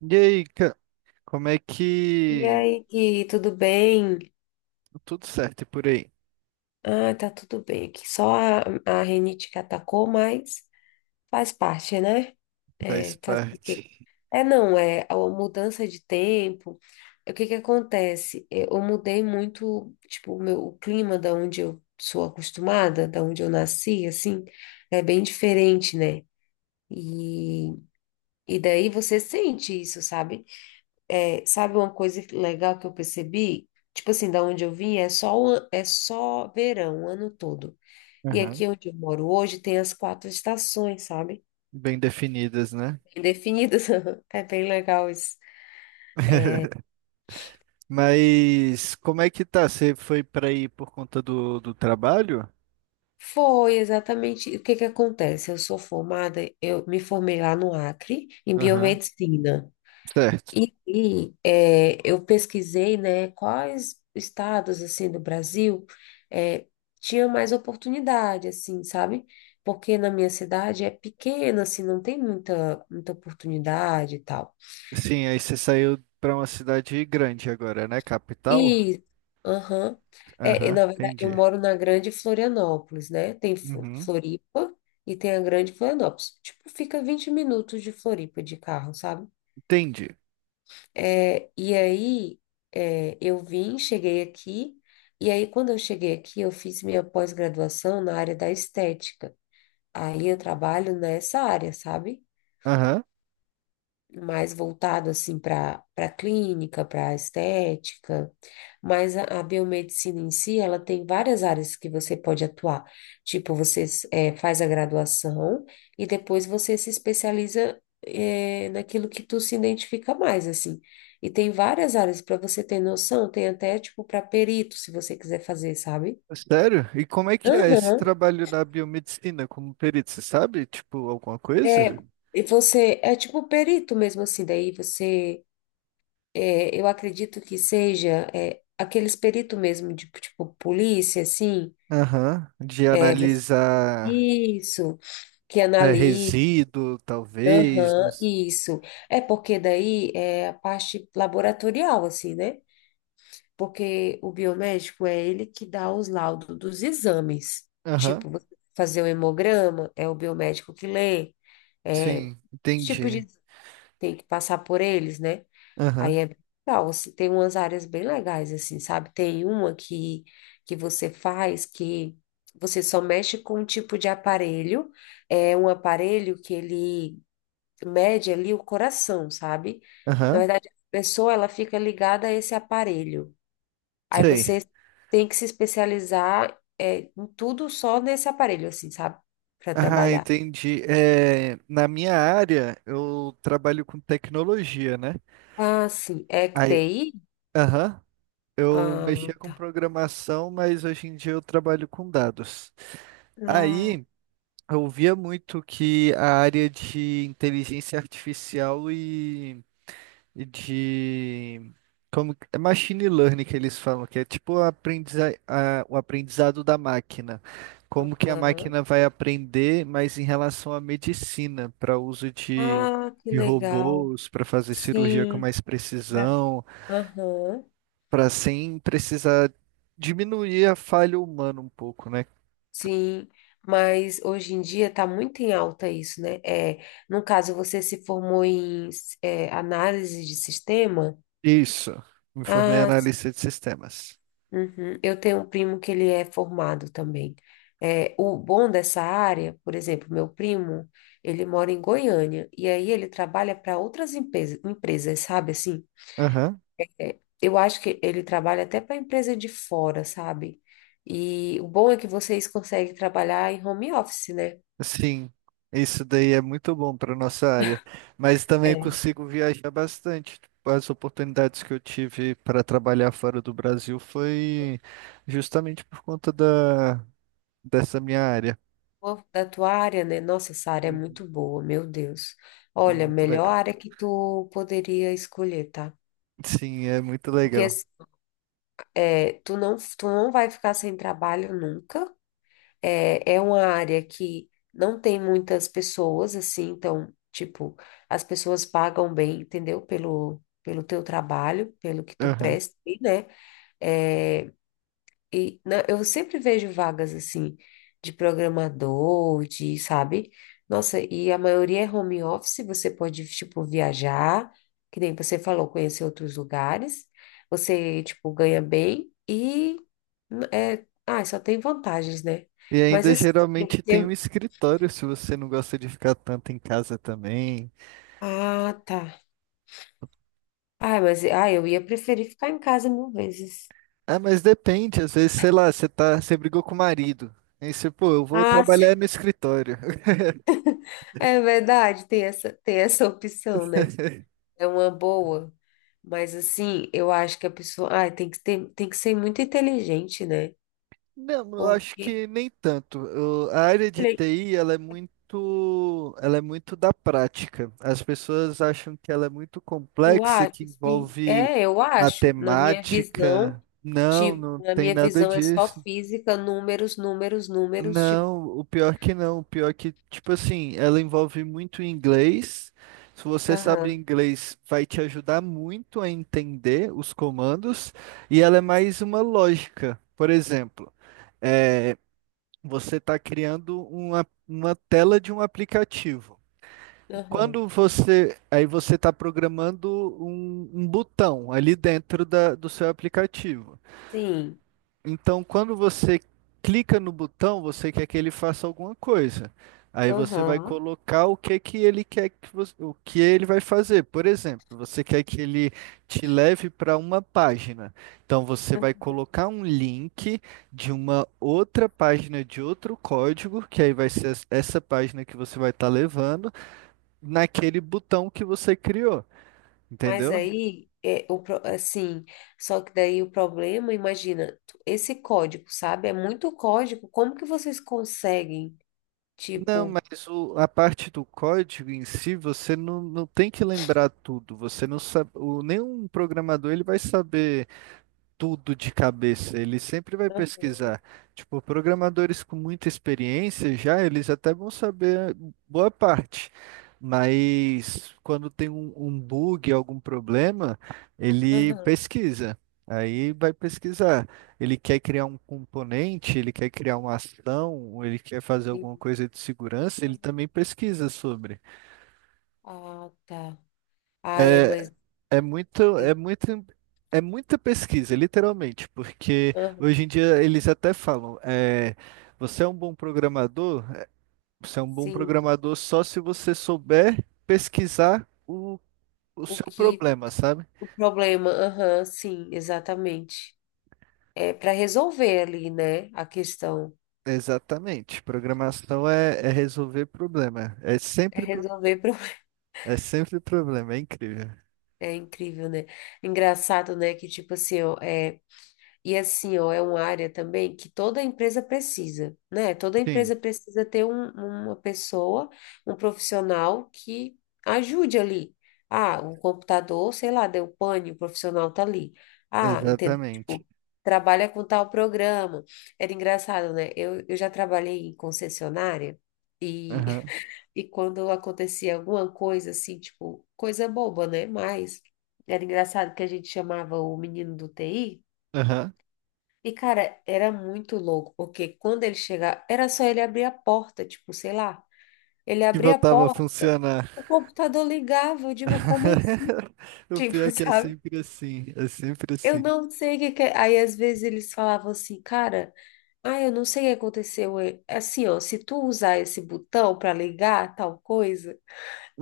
E aí, como é E que aí, Gui, tudo bem? tudo certo por aí? Ah, tá tudo bem aqui. Só a rinite que atacou, mas faz parte, né? Faz É, faz o quê? parte. É, não, é a mudança de tempo. O que que acontece? Eu mudei muito, tipo, o meu, o clima da onde eu sou acostumada, da onde eu nasci, assim, é bem diferente, né? E, e daí você sente isso, sabe? É, sabe uma coisa legal que eu percebi? Tipo assim, da onde eu vim é só verão, o ano todo. E Aham. aqui onde eu moro hoje tem as quatro estações, sabe? Bem definidas, né? Bem definidas. É bem legal isso. Mas como é que tá? Você foi para aí por conta do trabalho? Foi exatamente o que que acontece. Eu sou formada, eu me formei lá no Acre, em Aham, biomedicina. certo. Eu pesquisei, né, quais estados, assim, do Brasil é, tinha mais oportunidade, assim, sabe? Porque na minha cidade é pequena, assim, não tem muita, muita oportunidade e tal. Sim, aí você saiu para uma cidade grande agora, né? Capital? E, aham, Aham, na verdade, eu entendi. moro na Grande Florianópolis, né? Tem Uhum, Floripa e tem a Grande Florianópolis. Tipo, fica 20 minutos de Floripa de carro, sabe? entendi. É, e aí, eu vim, cheguei aqui, e aí, quando eu cheguei aqui, eu fiz minha pós-graduação na área da estética. Aí, eu trabalho nessa área, sabe? Aham. Mais voltado assim para clínica, para estética, mas a biomedicina em si, ela tem várias áreas que você pode atuar. Tipo, você faz a graduação e depois você se especializa naquilo que tu se identifica mais, assim. E tem várias áreas para você ter noção, tem até tipo para perito, se você quiser fazer, sabe? Sério? E como é que é esse Aham. trabalho na biomedicina como perito? Você sabe, tipo, alguma É, coisa? e você é tipo perito mesmo assim, daí eu acredito que seja aqueles peritos mesmo, de, tipo, polícia, assim, Aham, de é, você- analisar, isso, que né, analisa, resíduo, talvez. aham, isso. É porque daí é a parte laboratorial, assim, né? Porque o biomédico é ele que dá os laudos dos exames. Aham, Tipo, você fazer o hemograma, é o biomédico que lê, é, sim, os tipos entendi. de... Tem que passar por eles, né? Aí Aham, é bem legal, assim, tem umas áreas bem legais, assim, sabe? Tem uma que você faz que você só mexe com um tipo de aparelho, é um aparelho que ele mede ali o coração, sabe? Na aham, verdade, a pessoa, ela fica ligada a esse aparelho. Aí sei. você tem que se especializar, é, em tudo só nesse aparelho, assim, sabe? Para Ah, trabalhar. entendi. É, na minha área, eu trabalho com tecnologia, né? Ah, sim, é que Aí, TI? aham, eu Ah, mexia com tá. programação, mas hoje em dia eu trabalho com dados. Ah, Aí, eu via muito que a área de inteligência artificial e de como que- é machine learning que eles falam, que é tipo o aprendizado da máquina. Como que a aham. máquina vai aprender, mas em relação à medicina, para uso Ah, que de legal. robôs, para fazer cirurgia com Sim, mais pra- precisão, aham, para sem precisar diminuir a falha humana um pouco, né? sim, mas hoje em dia está muito em alta isso, né? É, no caso, você se formou em análise de sistema? Isso. Me formei em Ah, sim. analista de sistemas. Uhum. Eu tenho um primo que ele é formado também. É, o bom dessa área, por exemplo, meu primo, ele mora em Goiânia, e aí ele trabalha para outras empresas, sabe assim? Aham. Eu acho que ele trabalha até para empresa de fora, sabe? E o bom é que vocês conseguem trabalhar em home office, né? Sim, isso daí é muito bom para nossa área, mas também eu É. consigo viajar bastante. Tipo, as oportunidades que eu tive para trabalhar fora do Brasil foi justamente por conta dessa minha área. Pô, da tua área, né? Nossa, essa área é Uhum. muito boa, meu Deus. É Olha, muito melhor legal. área que tu poderia escolher, tá? Sim, é muito Porque legal. assim, tu não vai ficar sem trabalho nunca. É, é uma área que não tem muitas pessoas, assim, então, tipo, as pessoas pagam bem, entendeu? Pelo teu trabalho, pelo que tu Aham. presta, né? É, e eu sempre vejo vagas assim de programador, de, sabe? Nossa, e a maioria é home office, você pode, tipo, viajar, que nem você falou, conhecer outros lugares, você, tipo, ganha bem e só tem vantagens, né? E Mas ainda assim, tem que geralmente tem um ter- escritório se você não gosta de ficar tanto em casa também. ah, tá. Ah, mas eu ia preferir ficar em casa mil vezes. Ah, mas depende, às vezes, sei lá, você brigou com o marido. Aí você, pô, eu vou Ah, sim. trabalhar no escritório. É verdade, tem essa opção, né? É uma boa. Mas assim, eu acho que a pessoa, ai, tem que ter, tem que ser muito inteligente, né? Não, eu acho Porque, que nem tanto. A área de olha, TI, ela é muito da prática. As pessoas acham que ela é muito tu complexa, acha que assim, envolve é, eu acho, na minha visão, matemática. Não, tipo, não na tem minha nada visão é só disso. física, números, números, números, tipo, Não, o pior que não. O pior que, tipo assim, ela envolve muito inglês. Se você sabe aham, inglês, vai te ajudar muito a entender os comandos. E ela é mais uma lógica. Por exemplo, é, você está criando uma tela de um aplicativo. aham. Aí você está programando um botão ali dentro do seu aplicativo. Sim, Então, quando você clica no botão, você quer que ele faça alguma coisa. Aí você vai aham. colocar o que que ele quer que você, o que ele vai fazer. Por exemplo, você quer que ele te leve para uma página. Então você vai colocar um link de uma outra página de outro código, que aí vai ser essa página que você vai estar levando, naquele botão que você criou. Mas Entendeu? aí é assim, só que daí o problema, imagina, tu- esse código, sabe? É muito código. Como que vocês conseguem, Não, tipo, mas a parte do código em si, você não tem que lembrar tudo. Você não sabe, o, nenhum programador ele vai saber tudo de cabeça, ele sempre vai aham. pesquisar. Tipo, programadores com muita experiência já, eles até vão saber boa parte. Mas quando tem um bug, algum problema, ele Aham, pesquisa. Aí vai pesquisar. Ele quer criar um componente, ele quer criar uma ação, ou ele quer fazer alguma sim. coisa de segurança, ele Aham. também pesquisa sobre. Ah, tá. Ai, é, É, mas. É muito, é muita pesquisa, literalmente, porque Aham, hoje em dia eles até falam, é, você é um bom programador, é, você é um bom sim. programador só se você souber pesquisar o O seu que. problema, sabe? O problema. Aham, sim, exatamente. É para resolver ali, né? A questão. Exatamente. Programação é resolver problema. É resolver. É sempre problema, é incrível. É incrível, né? Engraçado, né? Que tipo assim, ó, é. E assim, ó, é uma área também que toda empresa precisa, né? Toda Sim, empresa precisa ter uma pessoa, um profissional que ajude ali. Ah, um computador, sei lá, deu pane, o profissional tá ali. Ah, entendeu? exatamente. Tipo, trabalha com tal programa. Era engraçado, né? Eu já trabalhei em concessionária e, Aham, e quando acontecia alguma coisa assim, tipo, coisa boba, né? Mas era engraçado que a gente chamava o menino do TI. aham. E, cara, era muito louco, porque quando ele chegava, era só ele abrir a porta, tipo, sei lá. Ele Que abria a voltava a porta, funcionar. o computador ligava. Eu digo, como assim? O pior Tipo, é que é sabe? sempre assim, é sempre Eu assim. não sei o que que é. Aí, às vezes, eles falavam assim, cara, ah, eu não sei o que aconteceu. Assim, ó, se tu usar esse botão para ligar tal coisa,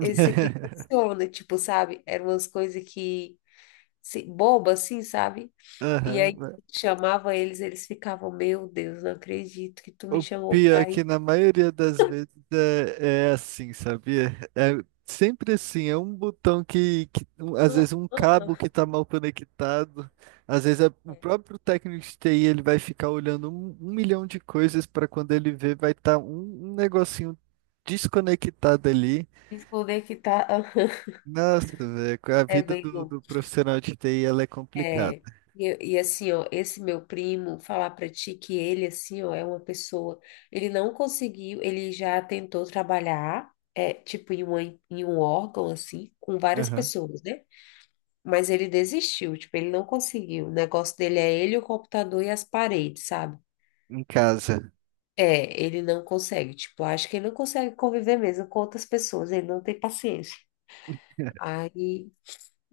esse aqui funciona, tipo, sabe? Eram umas coisas que, se, boba, assim, sabe? E Aham, aí né? chamava eles, eles ficavam, meu Deus, não acredito que tu me O chamou pior é pra que ir. na maioria das vezes é, é assim, sabia? É sempre assim, é um botão às vezes Não, um ah, cabo que ah. tá mal conectado, o É. próprio técnico de TI ele vai ficar olhando um milhão de coisas para quando ele vê vai estar um negocinho desconectado ali. Desconectar, aham. Nossa, velho, a É vida bem louco. do profissional de TI ela é complicada. É, e, assim, ó, esse meu primo, falar pra ti que ele, assim, ó, é uma pessoa, ele não conseguiu, ele já tentou trabalhar, é, tipo, em um órgão, assim, com várias Aham. pessoas, né? Mas ele desistiu, tipo, ele não conseguiu. O negócio dele é ele, o computador e as paredes, sabe? Em casa. É, ele não consegue, tipo, acho que ele não consegue conviver mesmo com outras pessoas, ele não tem paciência. Aí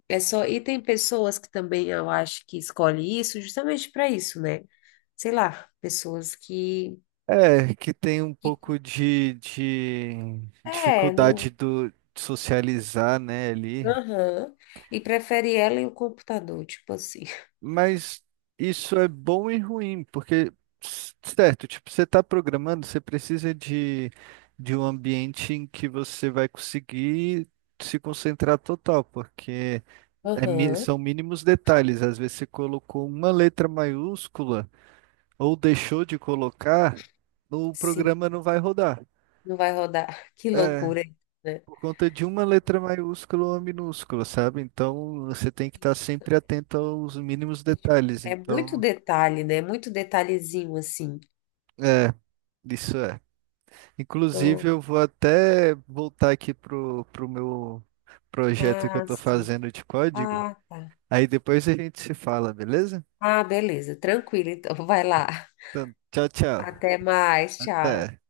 é só, e tem pessoas que também eu acho que escolhe isso justamente para isso, né? Sei lá, pessoas que, É, que tem um que pouco de é, dificuldade não, de socializar, né, ali. aham, e prefere ela e o computador, tipo assim. Mas isso é bom e ruim, porque, s- certo, tipo, você está programando, você precisa de um ambiente em que você vai conseguir se concentrar total, porque Aham, são mínimos detalhes. Às vezes você colocou uma letra maiúscula ou deixou de colocar, o sim, programa não vai rodar. não vai rodar. Que É, loucura, né? por conta de uma letra maiúscula ou minúscula, sabe? Então você tem que estar sempre atento aos mínimos É, tipo, detalhes. é muito Então, detalhe, né? Muito detalhezinho assim. é, isso é. Inclusive, Não, eu vou até voltar aqui pro meu projeto que eu ah, tô sim. fazendo de código. Ah, tá. Aí depois a gente se fala, beleza? Ah, beleza. Tranquilo, então. Vai lá. Então, tchau, tchau. Até mais. Tchau. Até.